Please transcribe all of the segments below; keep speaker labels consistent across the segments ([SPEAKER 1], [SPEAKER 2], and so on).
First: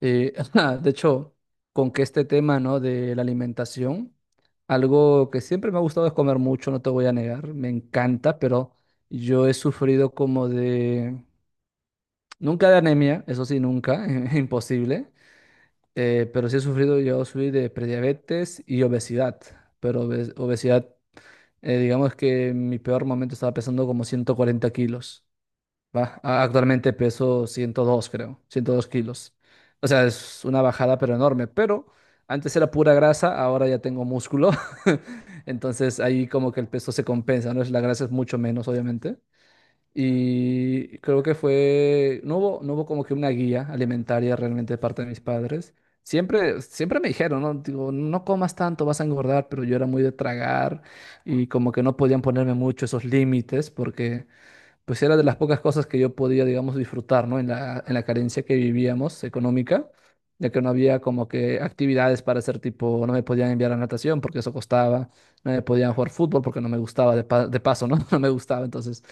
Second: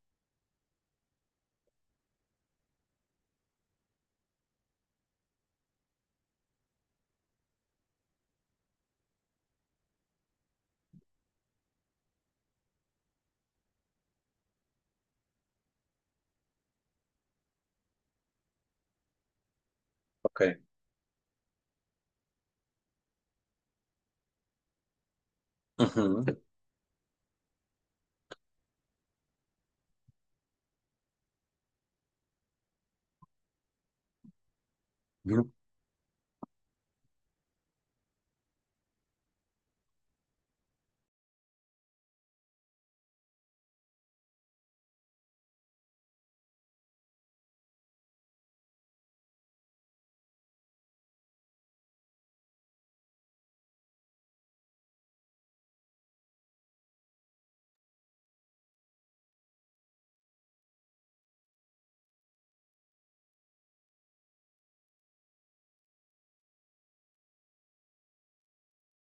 [SPEAKER 1] Eh, de hecho, con que este tema, ¿no? De la alimentación, algo que siempre me ha gustado es comer mucho, no te voy a negar, me encanta, pero yo he sufrido como de, nunca de anemia, eso sí, nunca, imposible, pero sí he sufrido, yo sufrí de prediabetes y obesidad, pero
[SPEAKER 2] Ok.
[SPEAKER 1] obesidad. Digamos que en mi peor momento estaba pesando como 140 kilos. Va,
[SPEAKER 2] Ujú.
[SPEAKER 1] actualmente peso 102, creo, 102 kilos. O sea, es una bajada, pero enorme. Pero antes era pura grasa, ahora ya tengo músculo.
[SPEAKER 2] Ujú.
[SPEAKER 1] Entonces ahí como que el peso se compensa, ¿no? La grasa es mucho menos, obviamente. Y creo que fue, no hubo como que una guía alimentaria realmente de parte de mis padres. Siempre me dijeron, ¿no? Digo, no comas tanto, vas a engordar, pero yo era muy de tragar y como que no podían ponerme mucho esos límites porque pues era de las pocas cosas que yo podía, digamos, disfrutar, ¿no? En la carencia que vivíamos económica, ya que no había como que actividades para hacer tipo, no me podían enviar a natación porque eso costaba, no me podían jugar fútbol porque no me gustaba, de paso, ¿no? No me gustaba, entonces,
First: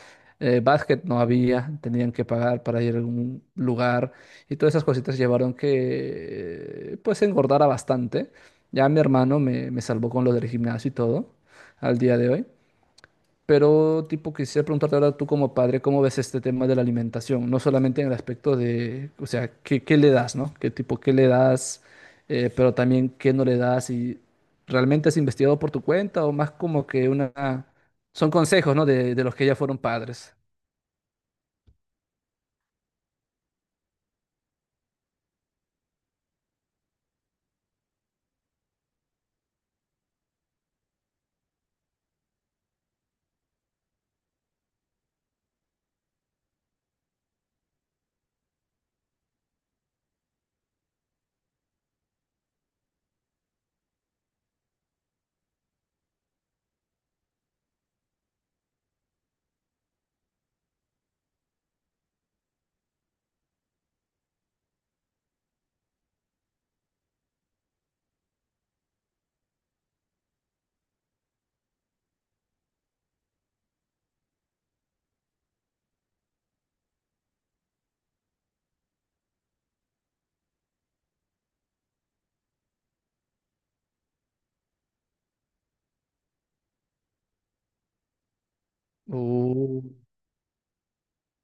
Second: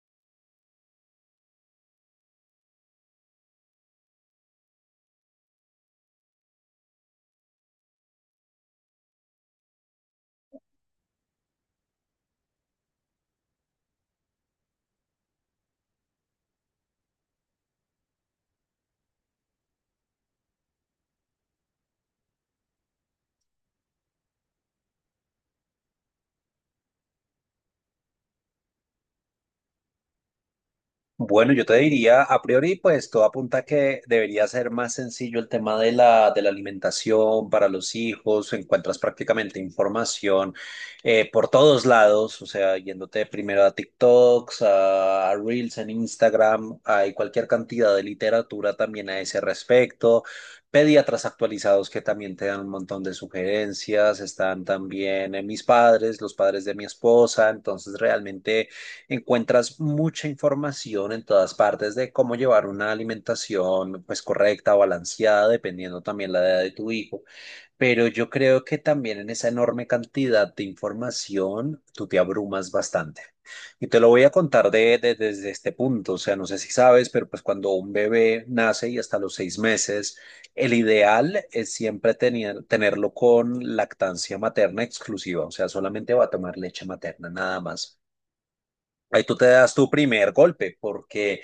[SPEAKER 1] básquet no había, tenían que pagar para ir a algún lugar y todas esas cositas llevaron que, pues, engordara bastante. Ya mi hermano me salvó con lo del gimnasio y todo al día de hoy. Pero, tipo, quisiera preguntarte ahora tú como padre, ¿cómo ves este tema de la alimentación? No solamente en el aspecto de, o sea, ¿qué, qué le das, no? ¿Qué tipo, qué le das? Pero también, ¿qué no le das? ¿Y realmente has investigado por tu cuenta o más como que una... Son consejos, ¿no? De de, los que ya fueron padres.
[SPEAKER 2] Bueno, yo te diría, a priori, pues todo apunta a que debería ser más sencillo el tema de la alimentación para los hijos. Encuentras prácticamente información por todos lados, o sea, yéndote primero a TikToks, a Reels en Instagram, hay cualquier cantidad de literatura también a ese respecto. Pediatras actualizados que también te dan un montón de sugerencias. Están también mis padres, los padres de mi esposa. Entonces, realmente, encuentras mucha información en todas partes de cómo llevar una alimentación pues correcta, balanceada, dependiendo también la edad de tu hijo. Pero yo creo que también en esa enorme cantidad de información tú te abrumas bastante. Y te lo voy a contar desde este punto. O sea, no sé si sabes, pero pues cuando un bebé nace y hasta los 6 meses, el ideal es siempre tener, tenerlo con lactancia materna exclusiva. O sea, solamente va a tomar leche materna, nada más. Ahí tú te das
[SPEAKER 1] Uh,
[SPEAKER 2] tu primer golpe, porque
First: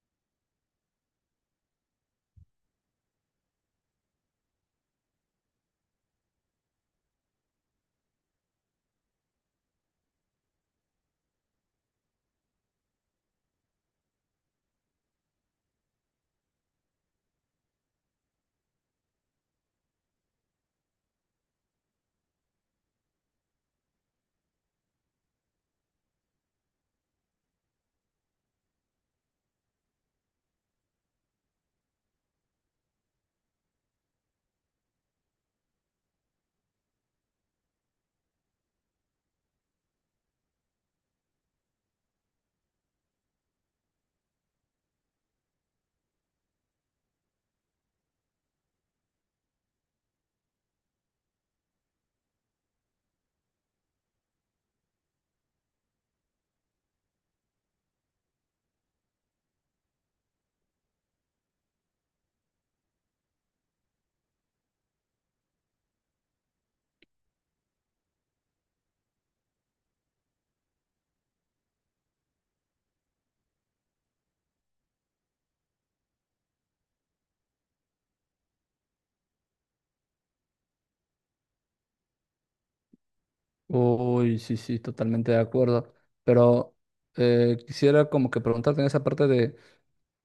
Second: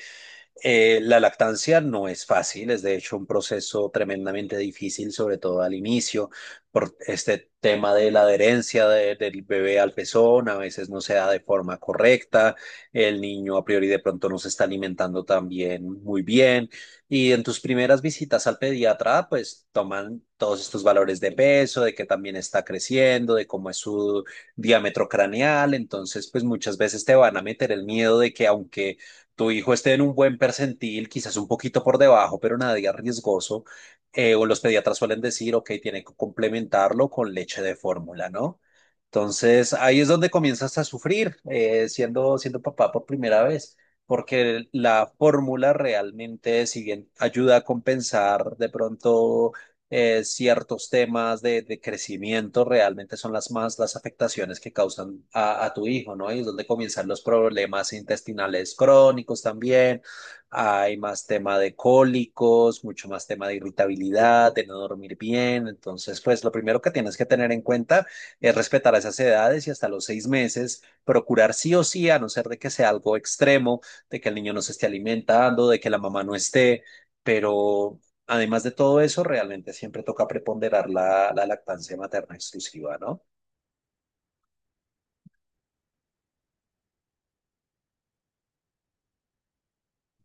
[SPEAKER 2] la lactancia no es fácil, es de hecho un proceso tremendamente difícil, sobre todo al inicio, por este tema de la adherencia del bebé al pezón, a veces no se da de forma correcta, el niño a priori de pronto no se está alimentando también muy bien, y en tus primeras visitas al pediatra, pues toman todos estos valores de peso, de que también está creciendo, de cómo es su diámetro craneal, entonces pues muchas veces te van a meter el miedo de que aunque tu hijo esté en un buen percentil, quizás un poquito por debajo, pero nada de riesgoso, o los pediatras suelen decir, ok, tiene que complementarlo con leche de fórmula, ¿no? Entonces, ahí es donde comienzas a sufrir, siendo papá por primera vez, porque la fórmula realmente, si bien ayuda a compensar de pronto ciertos temas de crecimiento, realmente son las más las afectaciones que causan a tu hijo, ¿no? Y es donde comienzan los problemas intestinales crónicos también. Hay más tema de cólicos, mucho más tema de irritabilidad, de no dormir bien. Entonces, pues lo primero que tienes que tener en cuenta es respetar esas edades y hasta los 6 meses, procurar sí o sí, a no ser de que sea algo extremo, de que el niño no se esté alimentando, de que la mamá no esté. Pero además de todo eso, realmente siempre toca preponderar la lactancia materna exclusiva, ¿no?
[SPEAKER 1] Uy, sí, sí, totalmente de acuerdo. Pero quisiera como que preguntarte en esa parte de,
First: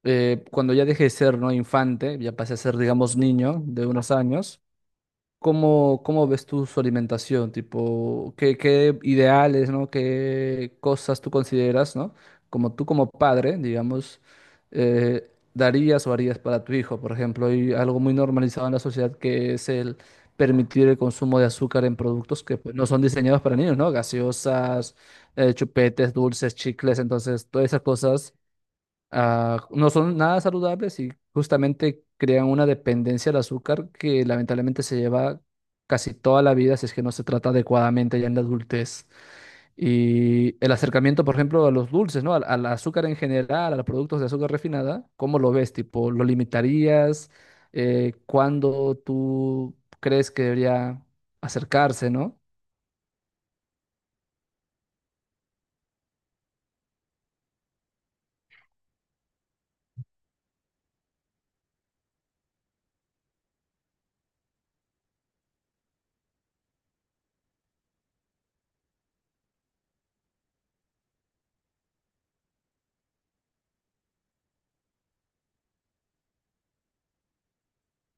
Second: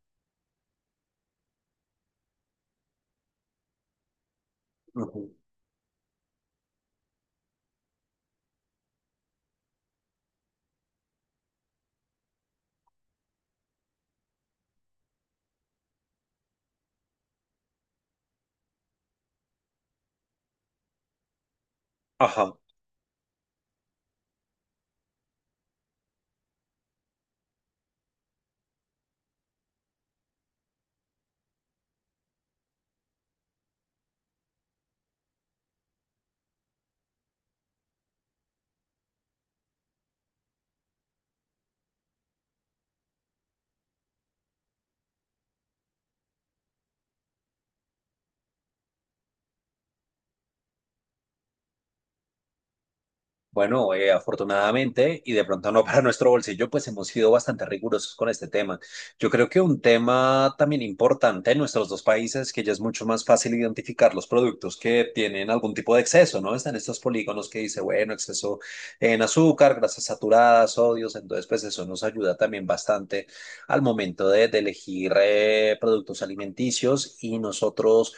[SPEAKER 1] cuando ya dejé de ser, ¿no? Infante, ya pasé a ser, digamos, niño de unos años.
[SPEAKER 2] Ujú.
[SPEAKER 1] ¿Cómo, cómo ves tú su alimentación? Tipo, ¿qué, qué ideales, ¿no? ¿Qué cosas tú consideras, ¿no? Como tú como padre, digamos, darías o harías para tu hijo, por ejemplo. Hay algo muy normalizado en la sociedad que es el permitir el consumo de azúcar en productos
[SPEAKER 2] Ajá.
[SPEAKER 1] que pues, no son diseñados para niños, ¿no? Gaseosas, chupetes, dulces, chicles, entonces, todas esas cosas no son nada saludables y justamente crean una dependencia al azúcar que lamentablemente se lleva casi toda la vida si es que no se trata adecuadamente ya en la adultez. Y el acercamiento, por ejemplo, a los dulces, ¿no? Al azúcar en general, a los productos de azúcar refinada, ¿cómo lo ves? Tipo, ¿lo limitarías? ¿Cuándo tú crees que debería acercarse, ¿no?
[SPEAKER 2] Bueno, afortunadamente, y de pronto no para nuestro bolsillo, pues hemos sido bastante rigurosos con este tema. Yo creo que un tema también importante en nuestros dos países, que ya es mucho más fácil identificar los productos que tienen algún tipo de exceso, ¿no? Están estos polígonos que dice, bueno, exceso en azúcar, grasas saturadas, sodios, entonces pues eso nos ayuda también bastante al momento de elegir productos alimenticios y nosotros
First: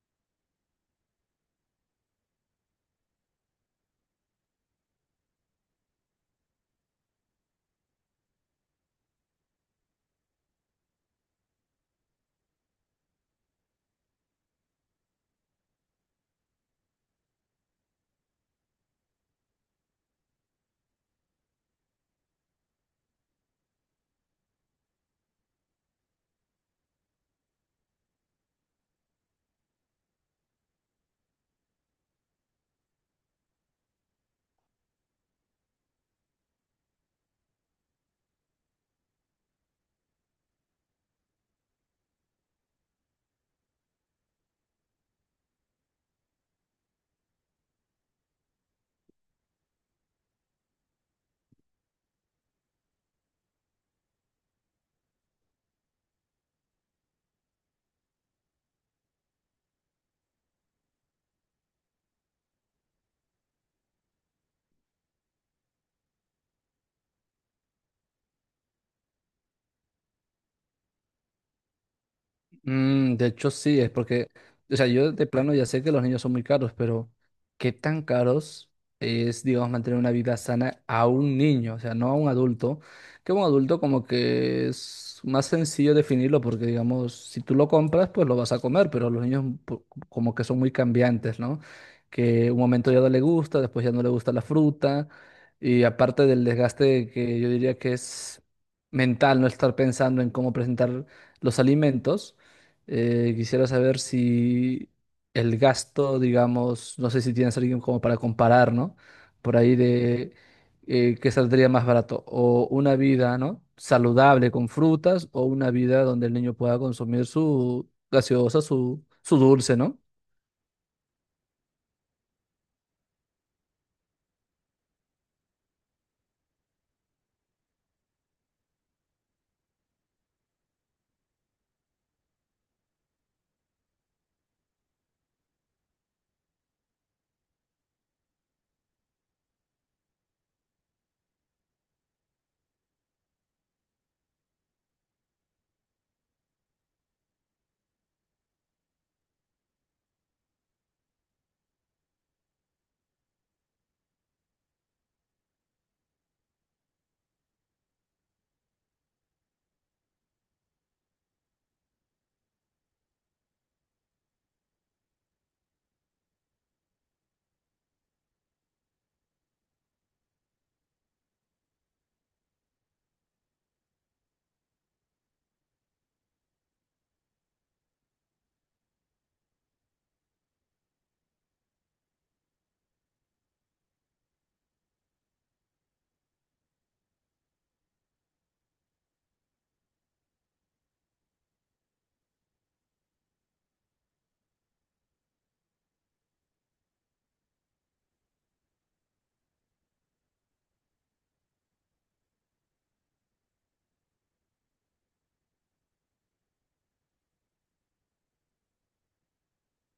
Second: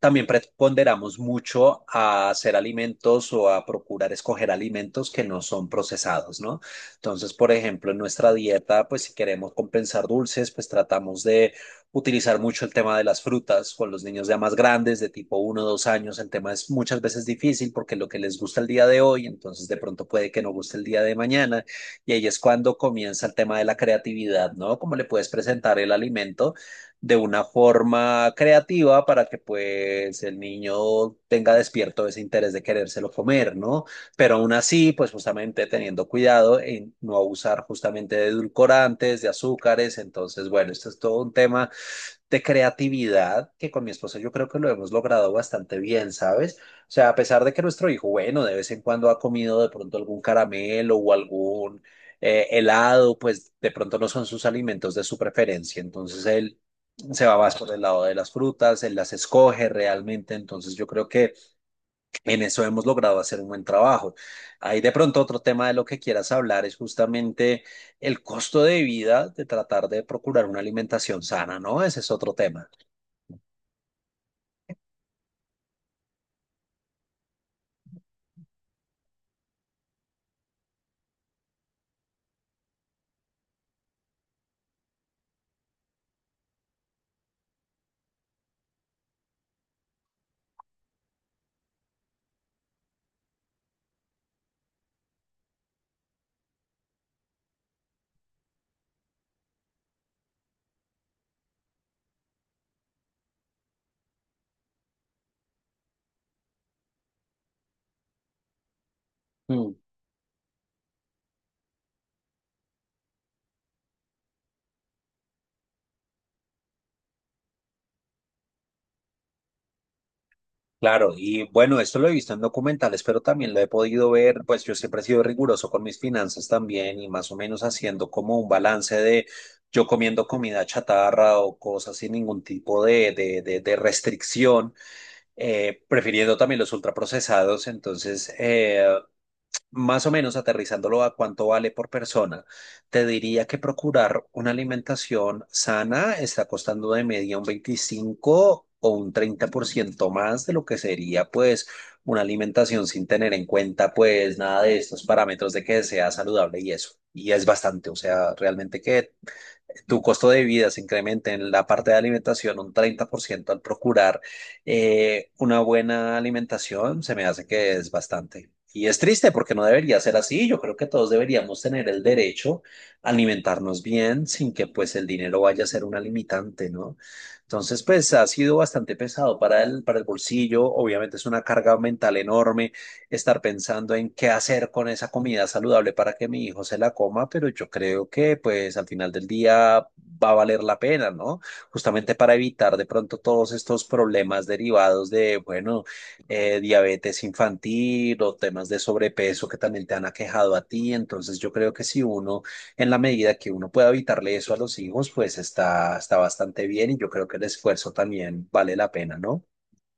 [SPEAKER 2] también preponderamos mucho a hacer alimentos o a procurar escoger alimentos que no son procesados, ¿no? Entonces, por ejemplo, en nuestra dieta, pues si queremos compensar dulces, pues tratamos de utilizar mucho el tema de las frutas con los niños ya más grandes, de tipo uno, o 2 años. El tema es muchas veces difícil porque lo que les gusta el día de hoy, entonces de pronto puede que no guste el día de mañana. Y ahí es cuando comienza el tema de la creatividad, ¿no? Cómo le puedes presentar el alimento de una forma creativa para que pues el niño tenga despierto ese interés de querérselo comer, ¿no? Pero aún así, pues justamente teniendo cuidado en no abusar justamente de edulcorantes, de azúcares, entonces, bueno, esto es todo un tema de creatividad que con mi esposa yo creo que lo hemos logrado bastante bien, ¿sabes? O sea, a pesar de que nuestro hijo, bueno, de vez en cuando ha comido de pronto algún caramelo o algún helado, pues de pronto no son sus alimentos de su preferencia. Entonces él se va más por el lado de las frutas, él las escoge realmente, entonces yo creo que en eso hemos logrado hacer un buen trabajo. Ahí de pronto otro tema de lo que quieras hablar es justamente el costo de vida de tratar de procurar una alimentación sana, ¿no? Ese es otro tema.
[SPEAKER 1] Mm, de hecho, sí, es porque, o sea, yo de plano ya sé que los niños son muy caros, pero ¿qué tan caros es, digamos, mantener una vida sana a un niño? O sea, no a un adulto, que un adulto como que es más sencillo definirlo porque, digamos, si tú lo compras, pues lo vas a comer, pero los niños como que son muy cambiantes, ¿no? Que un momento ya no le gusta, después ya no le gusta la fruta, y aparte del desgaste que yo diría que es mental, no estar pensando en cómo presentar los alimentos. Quisiera saber si el gasto, digamos, no sé si tienes alguien como para comparar, ¿no? Por
[SPEAKER 2] Mm.
[SPEAKER 1] ahí de qué saldría más barato, o una vida, ¿no? Saludable con frutas, o una vida donde el niño pueda consumir su gaseosa, su dulce, ¿no?
[SPEAKER 2] Claro, y bueno, esto lo he visto en documentales, pero también lo he podido ver, pues yo siempre he sido riguroso con mis finanzas también y más o menos haciendo como un balance de yo comiendo comida chatarra o cosas sin ningún tipo de restricción, prefiriendo también los ultraprocesados, entonces más o menos aterrizándolo a cuánto vale por persona, te diría que procurar una alimentación sana está costando de media un 25 o un 30% más de lo que sería pues una alimentación sin tener en cuenta pues nada de estos parámetros de que sea saludable y eso. Y es bastante, o sea, realmente que tu costo de vida se incrementa en la parte de alimentación un 30% al procurar una buena alimentación, se me hace que es bastante. Y es triste porque no debería ser así. Yo creo que todos deberíamos tener el derecho a alimentarnos bien sin que pues el dinero vaya a ser una limitante, ¿no? Entonces, pues ha sido bastante pesado para el bolsillo. Obviamente es una carga mental enorme estar pensando en qué hacer con esa comida saludable para que mi hijo se la coma, pero yo creo que pues al final del día va a valer la pena, ¿no? Justamente para evitar de pronto todos estos problemas derivados de, bueno, diabetes infantil o temas de sobrepeso que también te han aquejado a ti. Entonces yo creo que si uno, en la medida que uno pueda evitarle eso a los hijos, pues está, está bastante bien y yo creo que el esfuerzo también vale la pena, ¿no?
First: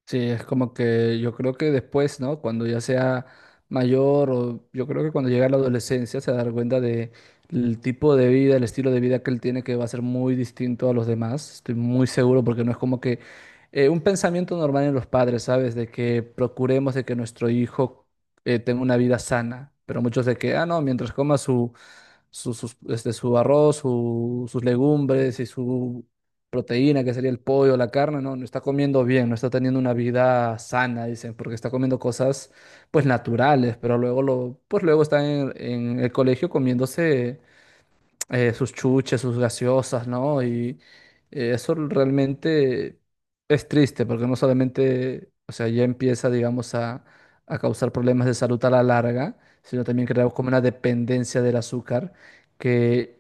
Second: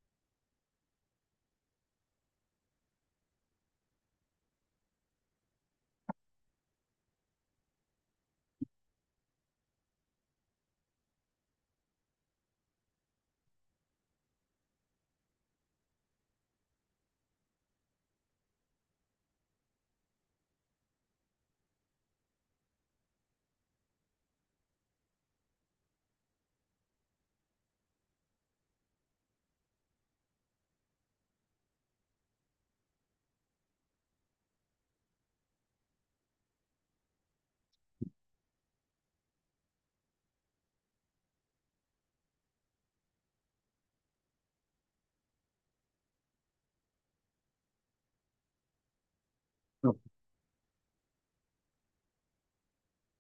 [SPEAKER 1] Sí, es como que yo creo que después, ¿no? Cuando ya sea mayor o yo creo que cuando llega a la adolescencia se dará cuenta de el tipo de vida, el estilo de vida que él tiene que va a ser muy distinto a los demás. Estoy muy seguro porque no es como que un pensamiento normal en los padres, ¿sabes? De que procuremos de que nuestro hijo tenga una vida sana, pero muchos de que, ah, no, mientras coma su arroz, sus legumbres y su proteína, que sería el pollo, la carne, no, no está comiendo bien, no está teniendo una vida sana, dicen, porque está comiendo cosas pues naturales, pero pues luego está en el colegio comiéndose sus chuches, sus gaseosas, ¿no? Y eso realmente es triste porque no solamente, o sea, ya empieza, digamos, a causar problemas de salud a la larga, sino también creamos como una dependencia del azúcar que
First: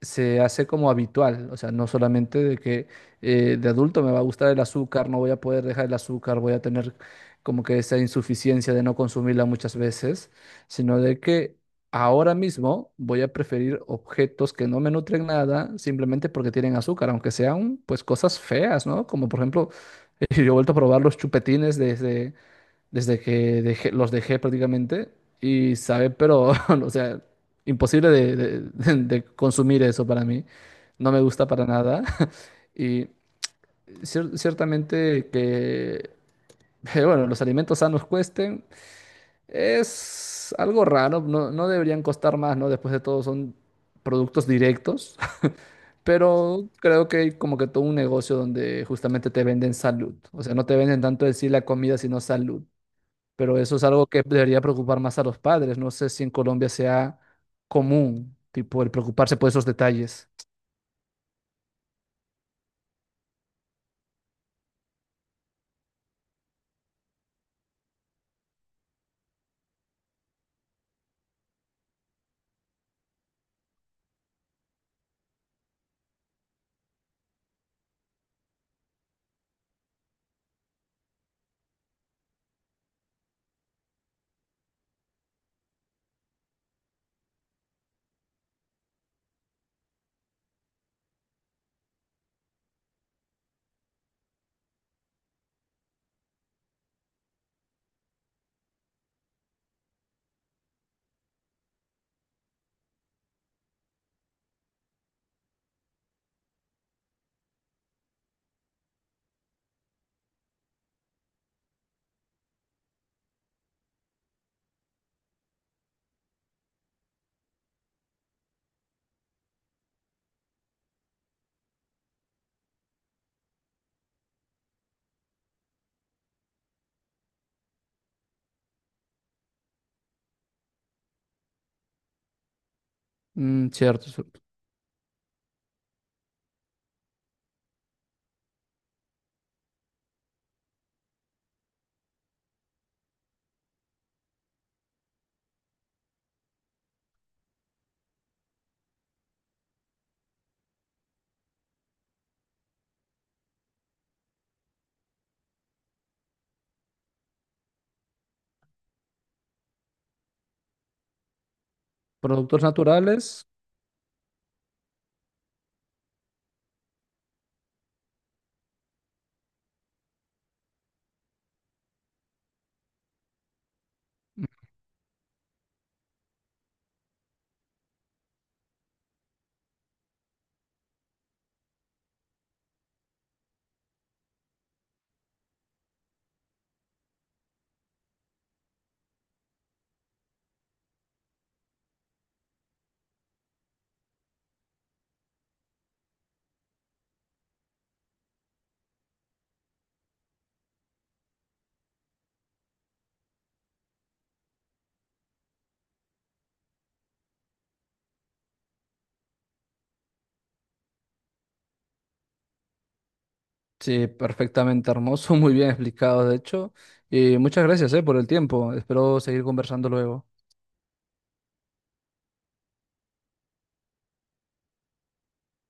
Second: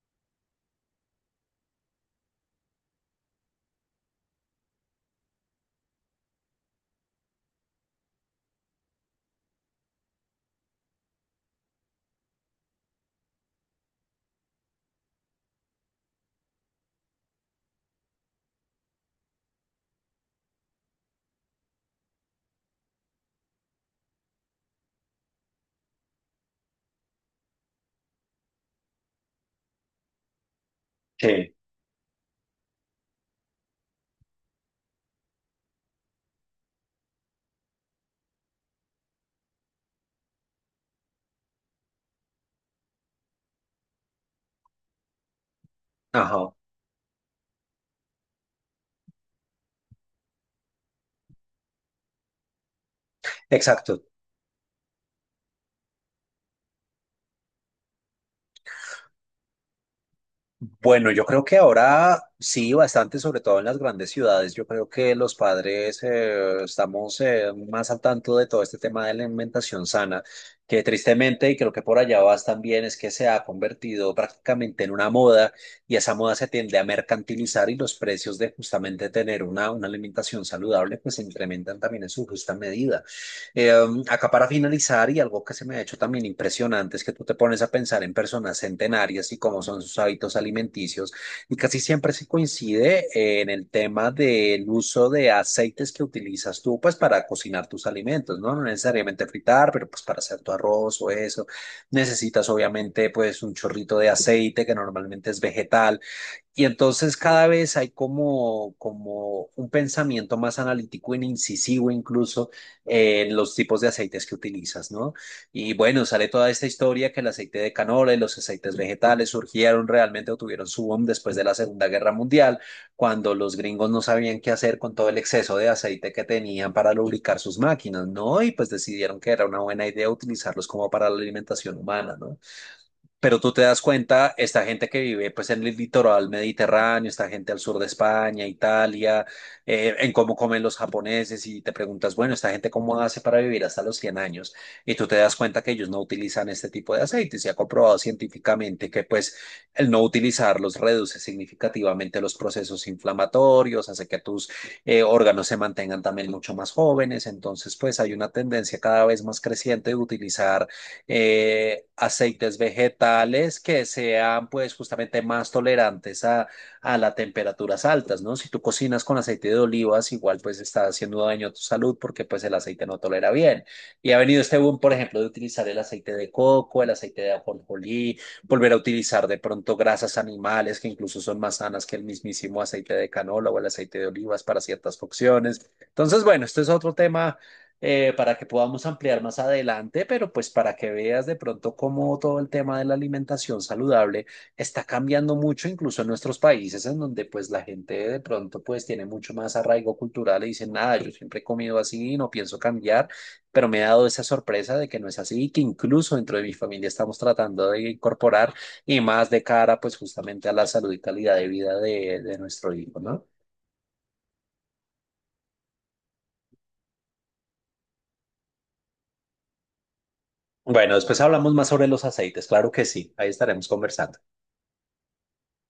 [SPEAKER 1] se hace como habitual, o sea, no solamente de que de adulto me va a gustar el azúcar, no voy a poder dejar el azúcar, voy a tener como que esa insuficiencia de no consumirla muchas veces, sino de que ahora mismo voy a preferir objetos que no me nutren nada simplemente porque tienen azúcar, aunque sean pues cosas feas, ¿no? Como por ejemplo, yo he vuelto a probar los chupetines desde que los dejé prácticamente y sabe, pero, o sea, imposible de consumir eso para mí. No me gusta
[SPEAKER 2] Sí.
[SPEAKER 1] para nada. Y ciertamente que, bueno, los alimentos sanos cuesten. Es algo raro, no, no deberían costar más, ¿no? Después de todo son productos directos,
[SPEAKER 2] Ajá,
[SPEAKER 1] pero creo que hay como que todo un negocio donde justamente te venden salud. O sea, no te venden tanto decir la comida, sino salud. Pero eso es
[SPEAKER 2] exacto.
[SPEAKER 1] algo que debería preocupar más a los padres. No sé si en Colombia sea común, tipo, el preocuparse por esos detalles.
[SPEAKER 2] Bueno, yo creo que ahora sí, bastante, sobre todo en las grandes ciudades. Yo creo que los padres estamos más al tanto de todo este tema de la alimentación sana, que tristemente, y creo que por allá vas también, es que se ha convertido prácticamente en una moda y esa moda se tiende a mercantilizar y los precios de justamente tener una alimentación saludable pues se incrementan también en su justa medida. Acá para finalizar, y algo que se me ha hecho también impresionante es que tú te pones a pensar en personas centenarias y cómo son sus hábitos alimenticios, y casi siempre se coincide en el tema del uso de aceites que utilizas tú, pues para cocinar tus alimentos, ¿no? No necesariamente fritar, pero pues para hacer tu arroz o eso. Necesitas obviamente pues un chorrito de aceite que normalmente es vegetal y entonces cada vez hay como un pensamiento más analítico e incisivo incluso en los tipos de aceites que utilizas, ¿no? Y bueno, sale toda esta historia que el aceite de canola y los aceites vegetales surgieron realmente o tuvieron su boom después de la Segunda Guerra Mundial, cuando los gringos no sabían qué hacer con todo el exceso de aceite que tenían para lubricar sus máquinas, ¿no? Y pues decidieron que era una buena idea utilizarlos como para la alimentación humana, ¿no? Pero tú te
[SPEAKER 1] Mm,
[SPEAKER 2] das
[SPEAKER 1] cierto. Su-
[SPEAKER 2] cuenta, esta gente que vive pues en el litoral mediterráneo, esta gente al sur de España, Italia, en cómo comen los japoneses y te preguntas, bueno, esta gente cómo hace para vivir hasta los 100 años y tú te das cuenta que ellos no utilizan este tipo de aceites. Se ha comprobado científicamente que pues el no utilizarlos reduce significativamente los procesos inflamatorios, hace que tus órganos se mantengan también mucho más jóvenes. Entonces pues hay una tendencia cada vez más creciente de utilizar aceites
[SPEAKER 1] Productos naturales,
[SPEAKER 2] vegetales que sean pues justamente más tolerantes a las temperaturas altas, ¿no? Si tú cocinas con aceite de olivas, igual pues está haciendo daño a tu salud porque pues el aceite no tolera bien. Y ha venido este boom, por ejemplo, de utilizar el aceite de coco, el aceite de ajonjolí, volver a utilizar de pronto grasas animales que incluso son más sanas que el mismísimo aceite de canola o el aceite de olivas para ciertas funciones. Entonces, bueno, este es otro tema para que podamos ampliar más adelante, pero pues para que veas de pronto cómo todo el tema de la alimentación saludable está cambiando mucho, incluso en nuestros países, en donde pues la gente de pronto pues tiene mucho más arraigo cultural y dicen, nada, yo siempre he comido así, no pienso cambiar, pero me he dado esa sorpresa de que no es así y que incluso dentro de mi familia estamos tratando de incorporar y más de cara pues justamente a la salud y calidad de vida de nuestro hijo, ¿no?
[SPEAKER 1] sí, perfectamente hermoso, muy bien explicado, de hecho. Y muchas gracias, por el tiempo. Espero seguir conversando luego.
[SPEAKER 2] Bueno, después hablamos más sobre los aceites, claro que sí, ahí estaremos conversando.